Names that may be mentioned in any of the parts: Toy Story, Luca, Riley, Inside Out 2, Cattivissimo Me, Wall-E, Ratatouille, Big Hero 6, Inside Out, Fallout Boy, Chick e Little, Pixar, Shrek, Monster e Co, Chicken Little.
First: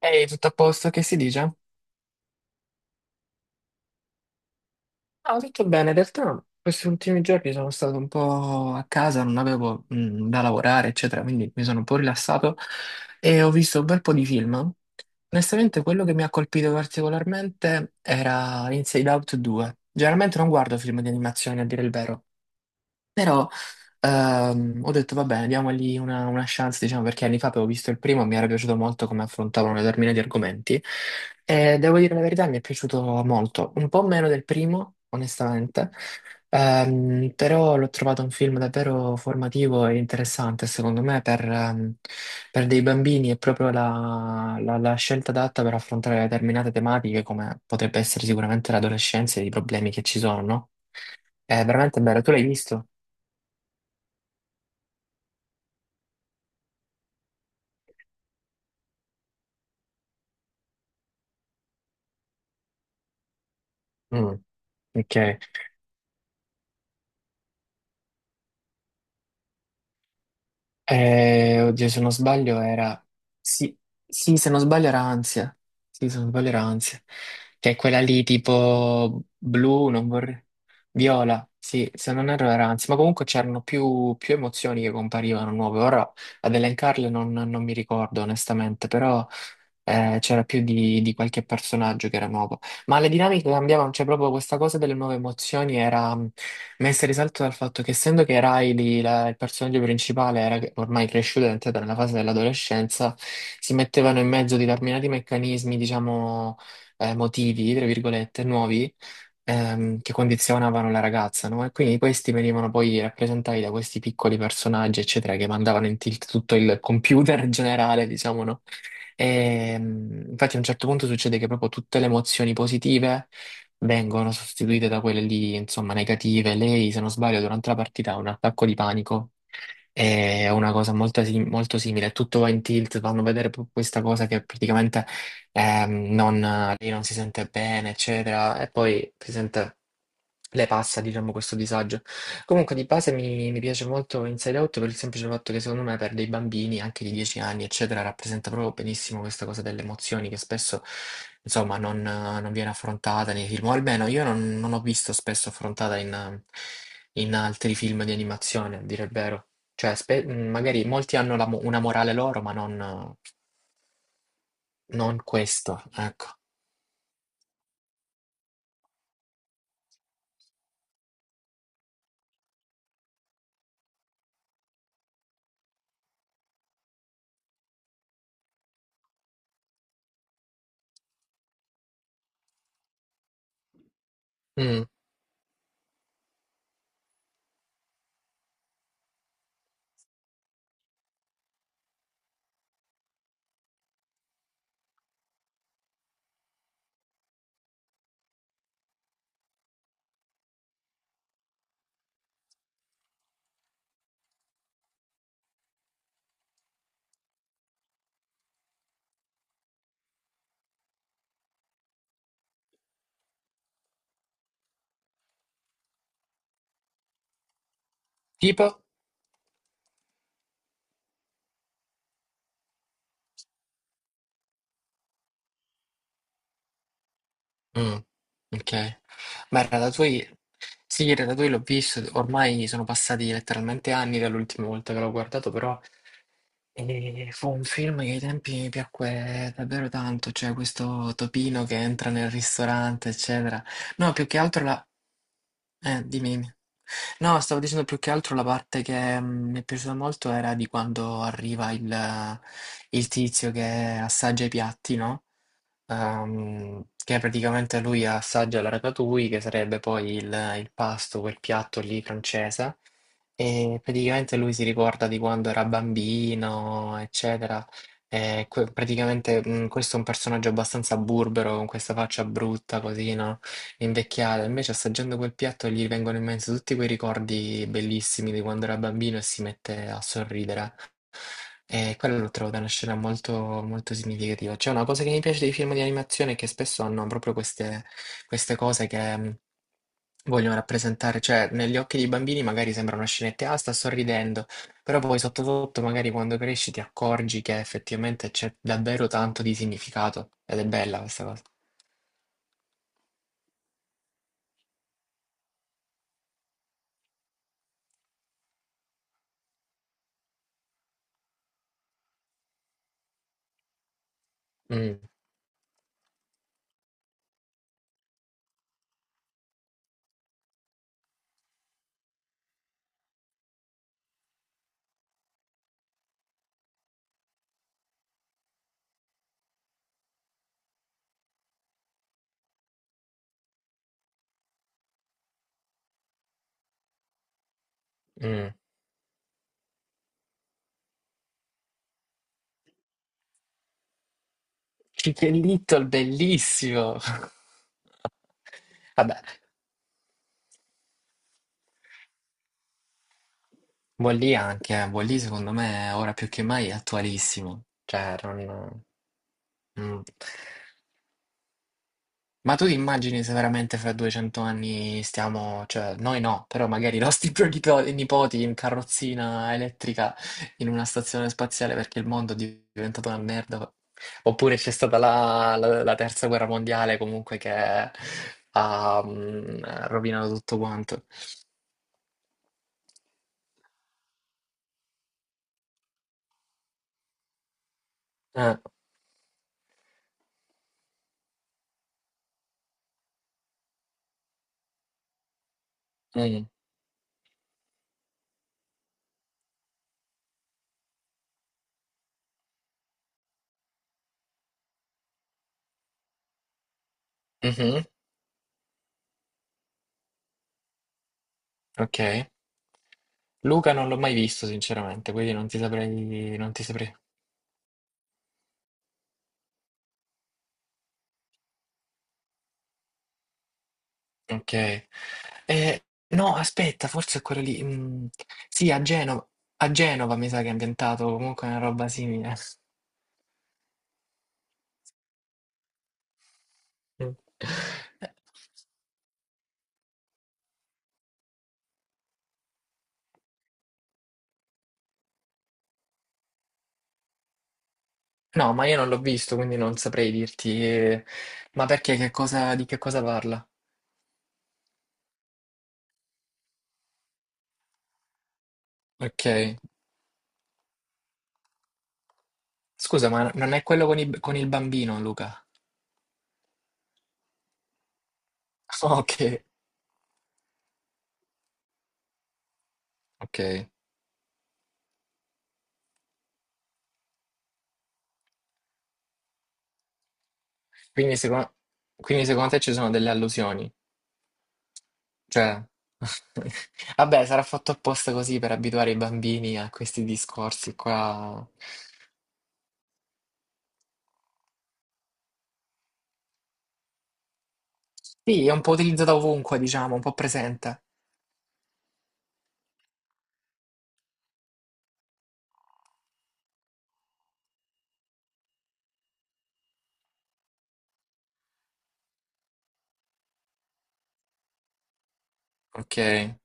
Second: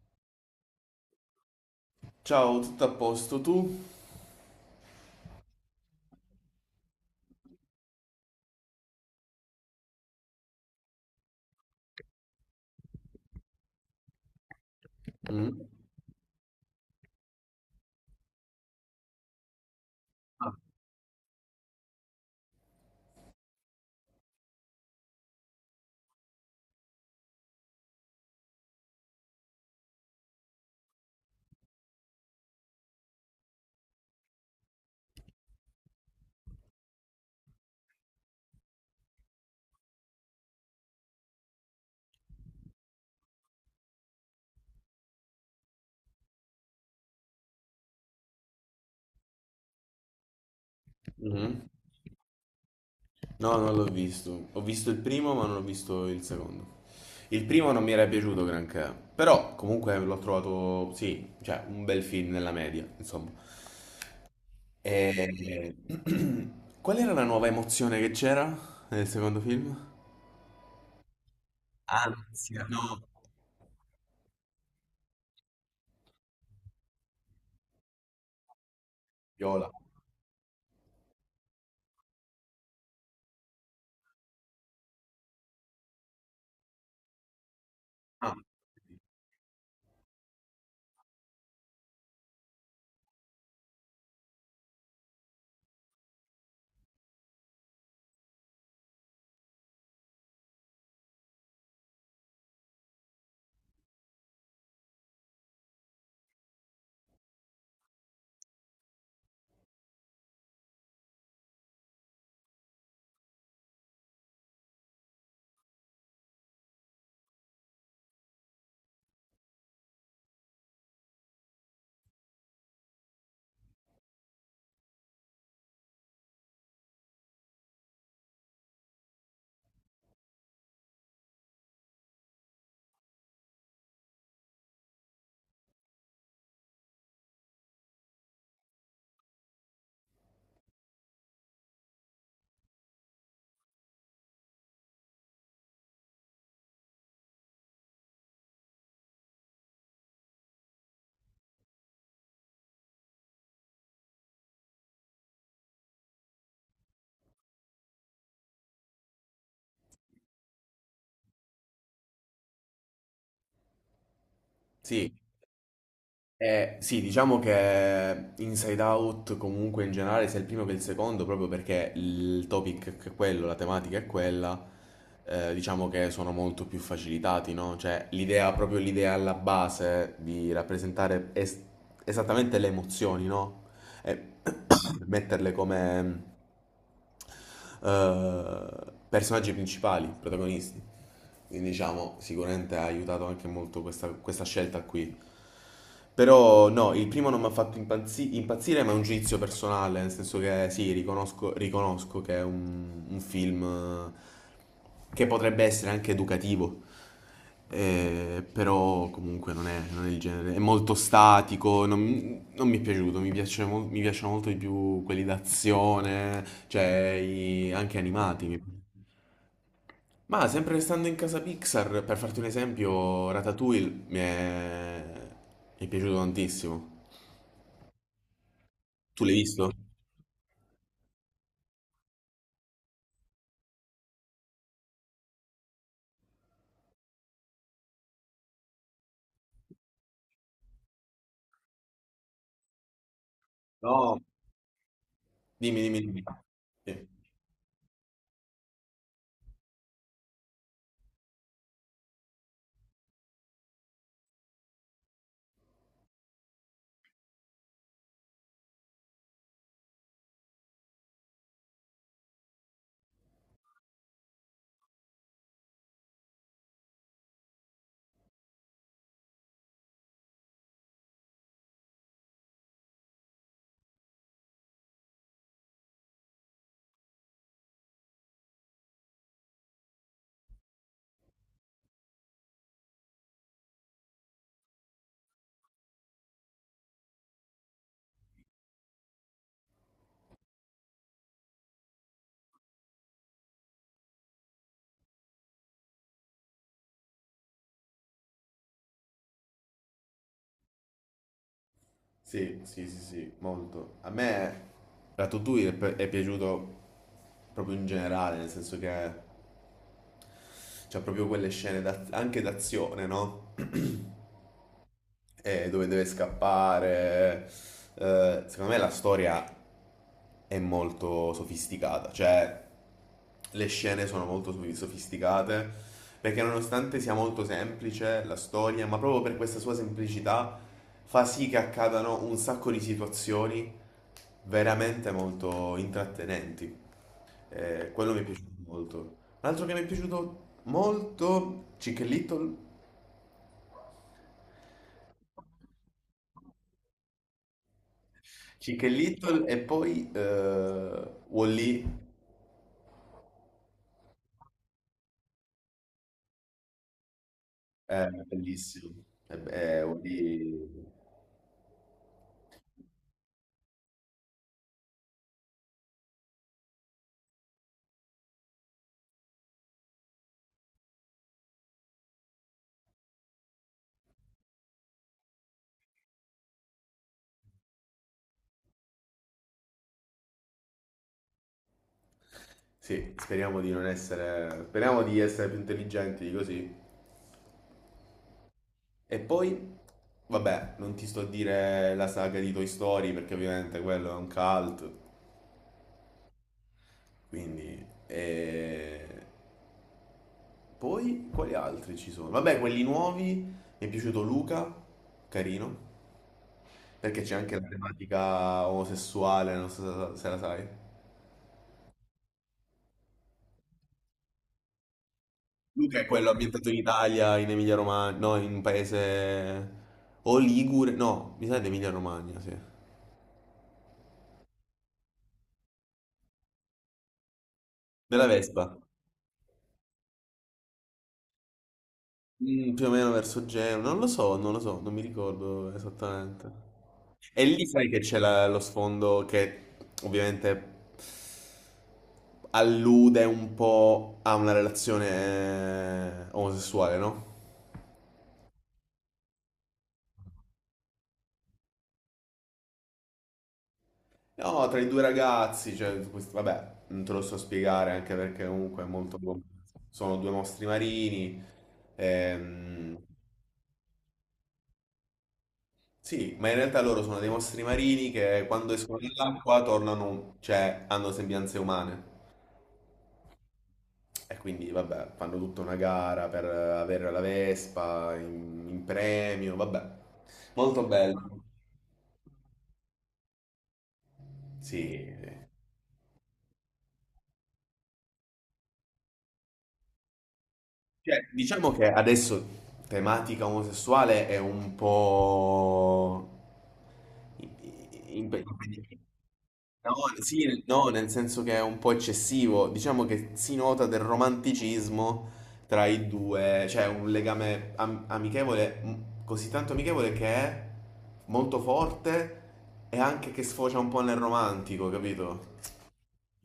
Ehi, tutto a posto, che si dice? Ciao, tutto a posto tu? Ah, tutto bene, in realtà questi ultimi giorni sono stato un po' a casa, non avevo da lavorare, eccetera, quindi mi sono un po' rilassato e ho visto un bel po' di film. Mm, Onestamente, quello che mi ha colpito particolarmente era Inside Out 2. Generalmente non guardo film di animazione, a dire il vero. Però ho detto, vabbè, diamogli una chance, diciamo, perché anni fa avevo visto il primo, mi era piaciuto molto come affrontavano determinati argomenti. E devo dire la verità, mi è piaciuto molto, un po' meno del primo, onestamente, però l'ho trovato un film davvero formativo e interessante, secondo me, per dei bambini è proprio la scelta adatta per affrontare determinate tematiche, come potrebbe essere sicuramente l'adolescenza e i problemi che ci sono, no? È mhm. veramente bello, tu l'hai visto? No, non l'ho visto. Ho visto il primo, ma non ho visto il secondo. Il primo non mi era piaciuto granché, però comunque l'ho trovato, sì, cioè un bel film nella media, insomma. Mm, ok. E... qual era la nuova emozione che c'era nel secondo film? Oddio, se non sbaglio Ansia, no. era. Sì, sì, se non sbaglio era ansia. Sì, se non sbaglio era ansia. Che è quella lì tipo Viola. blu, non vorrei. Viola, sì, se non erro era ansia. Ma comunque c'erano più emozioni che comparivano nuove. Ora ad elencarle non mi ricordo Ah, onestamente, però c'era più di qualche personaggio che era nuovo. Ma le dinamiche cambiavano, cioè proprio questa cosa delle nuove emozioni era messa in risalto dal fatto che essendo che Riley, il personaggio principale, era ormai cresciuto ed è entrato nella fase dell'adolescenza, si mettevano in mezzo determinati meccanismi, diciamo, motivi, tra virgolette, nuovi che condizionavano la ragazza, no? E quindi questi venivano poi rappresentati da questi piccoli personaggi, eccetera, che mandavano in tilt tutto il computer generale, diciamo, no? E, infatti a un certo punto succede che proprio tutte le emozioni positive vengono sostituite da quelle lì, insomma, negative. Lei, se non sbaglio, durante la partita ha un attacco di panico. È una cosa molto, molto simile, tutto va in tilt, fanno vedere questa cosa che praticamente non, lì non si sente bene, eccetera, e poi si sente. Lei passa, diciamo, questo disagio. Comunque di base mi piace molto Inside Out per il semplice fatto che secondo me per dei bambini anche di 10 anni, eccetera, rappresenta proprio benissimo questa cosa delle emozioni che spesso, insomma, non viene affrontata nei film, o almeno io non ho visto spesso affrontata in altri film di animazione, a dire il vero. Cioè, magari molti hanno una morale loro, ma non, eh, sì. non questo, ecco. Sì, diciamo che Inside Out comunque in generale sia il primo che il secondo, proprio perché il topic è quello, la tematica è quella, diciamo che sono molto più facilitati, no? Cioè l'idea, proprio l'idea alla base di rappresentare esattamente le emozioni, no? E Mm. metterle come eh, personaggi principali, protagonisti. Quindi diciamo, sicuramente ha aiutato anche molto questa scelta qui. Però no, il primo non mi ha fatto impazzire, ma è un giudizio personale, nel senso che sì, riconosco che è un film che potrebbe essere anche educativo, però comunque non è il genere, è molto statico, non mi è piaciuto, mi piacciono molto di più quelli d'azione, cioè anche animati. Mi- Tipo? Ma sempre restando in casa Pixar, per farti un esempio, mi è piaciuto tantissimo. Mm, ok. Tu l'hai Ma il visto? Ratatouille, sì, il Ratatouille l'ho visto, ormai sono passati letteralmente anni dall'ultima volta che l'ho guardato, però fu un film che ai tempi mi piacque davvero tanto, cioè questo topino che entra nel ristorante, eccetera. No, No. più che altro la. Dimmi, dimmi, dimmi. Dimmi, dimmi. Sì. No, stavo dicendo più che altro la parte che mi è piaciuta molto era di quando arriva il tizio che assaggia i piatti, no? Che praticamente lui assaggia la ratatouille, che sarebbe poi il pasto, quel piatto lì francese, e praticamente lui si ricorda di quando era bambino, eccetera. E praticamente questo è un personaggio abbastanza burbero, con questa faccia brutta, così, no? Invecchiata. Invece assaggiando quel piatto gli vengono in mente tutti quei ricordi bellissimi di quando era bambino e si mette a sorridere. E quello lo trovo da una scena molto, molto significativa. C'è una cosa che mi piace dei film di animazione è che spesso hanno proprio queste cose che vogliono rappresentare, cioè negli occhi dei bambini magari sembra una scenetta, ah, sta sorridendo, però poi sotto sotto magari quando cresci ti accorgi che effettivamente c'è davvero tanto di significato ed è bella questa cosa. Sì, sì, sì, sì, molto. A me Ratatouille è piaciuto proprio in generale, nel senso che c'ha proprio quelle scene anche d'azione, no? Mm, Dove deve scappare. Secondo me la storia è molto sofisticata, cioè le scene sono molto sofisticate perché nonostante sia molto semplice la storia, ma proprio per questa sua semplicità fa sì che accadano un sacco di situazioni veramente molto intrattenenti. Quello mi è piaciuto mm. molto. Un altro che mi è piaciuto molto, Chick e Little. Chicken Little, bellissimo! Chick e Vabbè. Little e poi Wall-E, Buon lì anche, eh. Buon lì secondo me ora più che mai è attualissimo, è cioè non. bellissimo. E beh, Mm. Wall-E. Ma tu ti immagini se veramente fra 200 anni stiamo, cioè noi no, però magari i nostri nipoti in carrozzina elettrica in una stazione spaziale perché il mondo è diventato una merda, oppure c'è stata la terza guerra mondiale comunque che ha rovinato tutto quanto. Sì, speriamo di non essere... Speriamo di essere più intelligenti di così. Eh, E poi, vabbè, non ti sto a dire la saga di Toy Story perché ovviamente quello è un cult, mm, quindi... E... poi, quali altri ci sono? Vabbè, quelli nuovi, mi è piaciuto Luca, carino, perché c'è anche la mhm, tematica omosessuale, non so se se la sai. ok. Luca non l'ho mai visto, sinceramente, quindi non ti Luca è quello saprei. Non ti ambientato in saprei. Italia, in Emilia Romagna, no, in un paese... O Ligure, no, mi sa di Emilia Romagna, sì. Ok. Eh, no, aspetta, forse è quello lì. Mm, Della sì, Vespa. a Genova. A Genova mi sa che è ambientato comunque una roba simile. Mm, più o meno verso Genova. Non lo so, non lo so, non mi ricordo esattamente. Mm. E lì sai che lo sfondo che ovviamente allude un po' a una relazione omosessuale, no? No, ma io non l'ho visto, quindi non saprei dirti. Ma perché che cosa, di che cosa parla? No, tra i due ragazzi, cioè, questo- vabbè, non te lo so spiegare anche perché comunque è molto... Ok. Sono due mostri marini, ehm, Scusa, ma non è quello con il bambino, Luca? sì, ma in realtà loro sono dei mostri marini che quando escono Ok, dall'acqua tornano, cioè hanno sembianze umane. ok. E quindi, vabbè, fanno tutta una gara per avere la Vespa in premio, vabbè. Molto Quindi bello. secondo, quindi secondo te ci sono delle allusioni? Sì, Cioè, vabbè, sarà fatto apposta così per abituare i bambini a questi discorsi cioè, qua. diciamo che adesso tematica omosessuale è un po'... impe- impe- Sì, è un po' utilizzato ovunque, No, diciamo, un po' sì, presente. no, nel senso che è un po' eccessivo. Diciamo che si nota del romanticismo tra i due, cioè un legame amichevole, m- così tanto amichevole che è molto forte e anche che sfocia un po' nel romantico, capito? Ok,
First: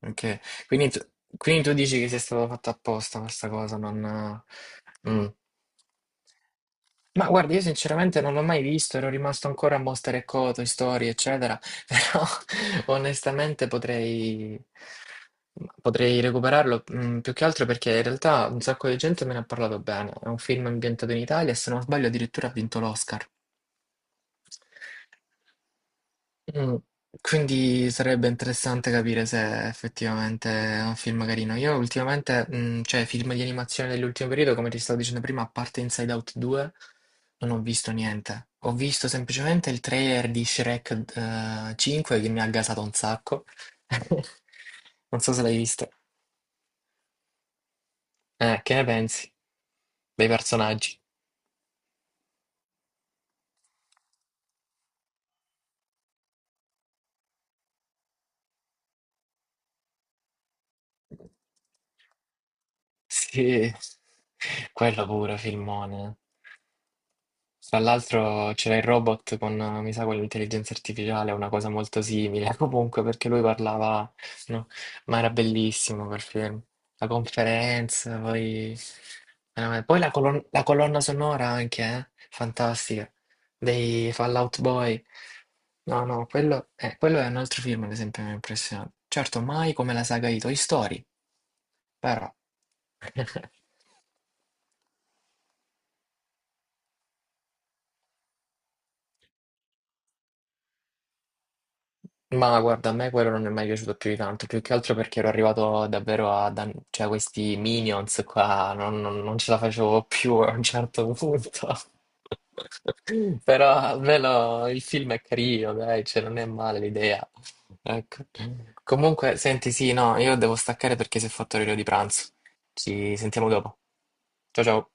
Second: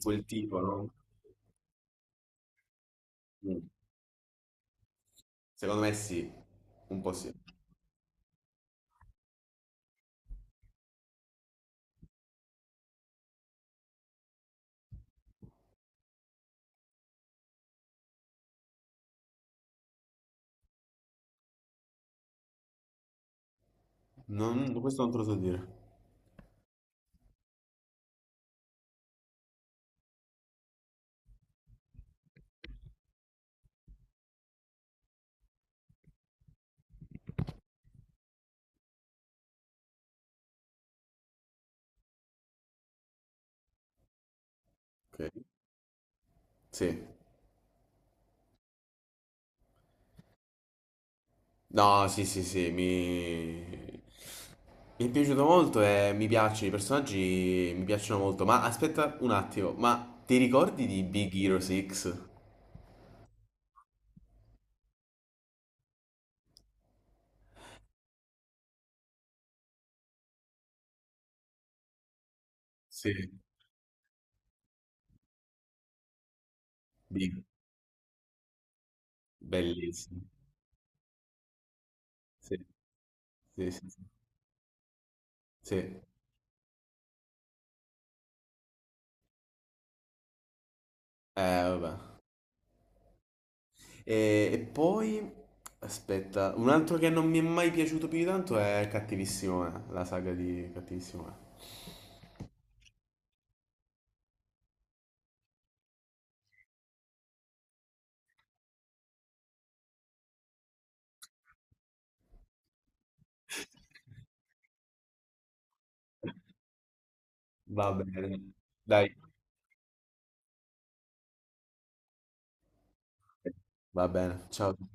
Quel ok. tipo, Quindi no? tu, quindi tu dici che sia stato fatto apposta questa Mm. cosa, non. Mm. Secondo me sì, un po' Ma sì. guarda, io sinceramente non l'ho mai visto, ero rimasto ancora a Monster e Co, Toy Story, eccetera, però onestamente potrei recuperarlo, più che altro perché in realtà un sacco di gente me ne ha parlato bene. È un film ambientato in Italia e se non sbaglio addirittura ha vinto l'Oscar. Non, questo non te lo so dire. Mm, quindi sarebbe interessante capire se effettivamente è un film carino. Io ultimamente, cioè film di animazione dell'ultimo periodo, come ti stavo dicendo prima, a parte Inside Out 2, non ho visto niente. Ho visto semplicemente il trailer di Shrek 5 che mi ha gasato un sacco. Non so Ok. se l'hai visto. Sì. Che ne pensi dei personaggi? No, sì, sì, sì, mi... mi è piaciuto molto e i personaggi mi piacciono molto. Ma aspetta un attimo, ma ti ricordi di Big Hero 6? Sì, quello pure, filmone. Tra l'altro c'era il robot con, mi sa, con l'intelligenza artificiale, una cosa molto simile, comunque Sì. perché lui parlava, no? Ma era bellissimo quel film. La Big. conferenza, poi, poi la, Bellissimo. colon- la colonna sonora anche, eh? Sì, Fantastica, sì, sì, sì. dei Fallout Boy. Sì. No, no, quello è un altro film, ad esempio, che mi ha impressionato. Certo, mai come la saga di Toy Story, Vabbè. però. E poi, aspetta, un altro che non mi è mai piaciuto più di tanto è Cattivissimo Me, la saga di Cattivissimo Me. Ma guarda, a me quello non è mai piaciuto più di tanto, più che altro perché ero arrivato davvero cioè, questi minions qua, non ce la facevo più a un certo punto. Però almeno il film è carino, dai, cioè non è male l'idea. Va Ecco. bene. Dai, Comunque, senti, sì, no, io devo staccare perché si è fatto l'orario di pranzo. Ci sentiamo dopo. va bene. Ciao Ciao. ciao.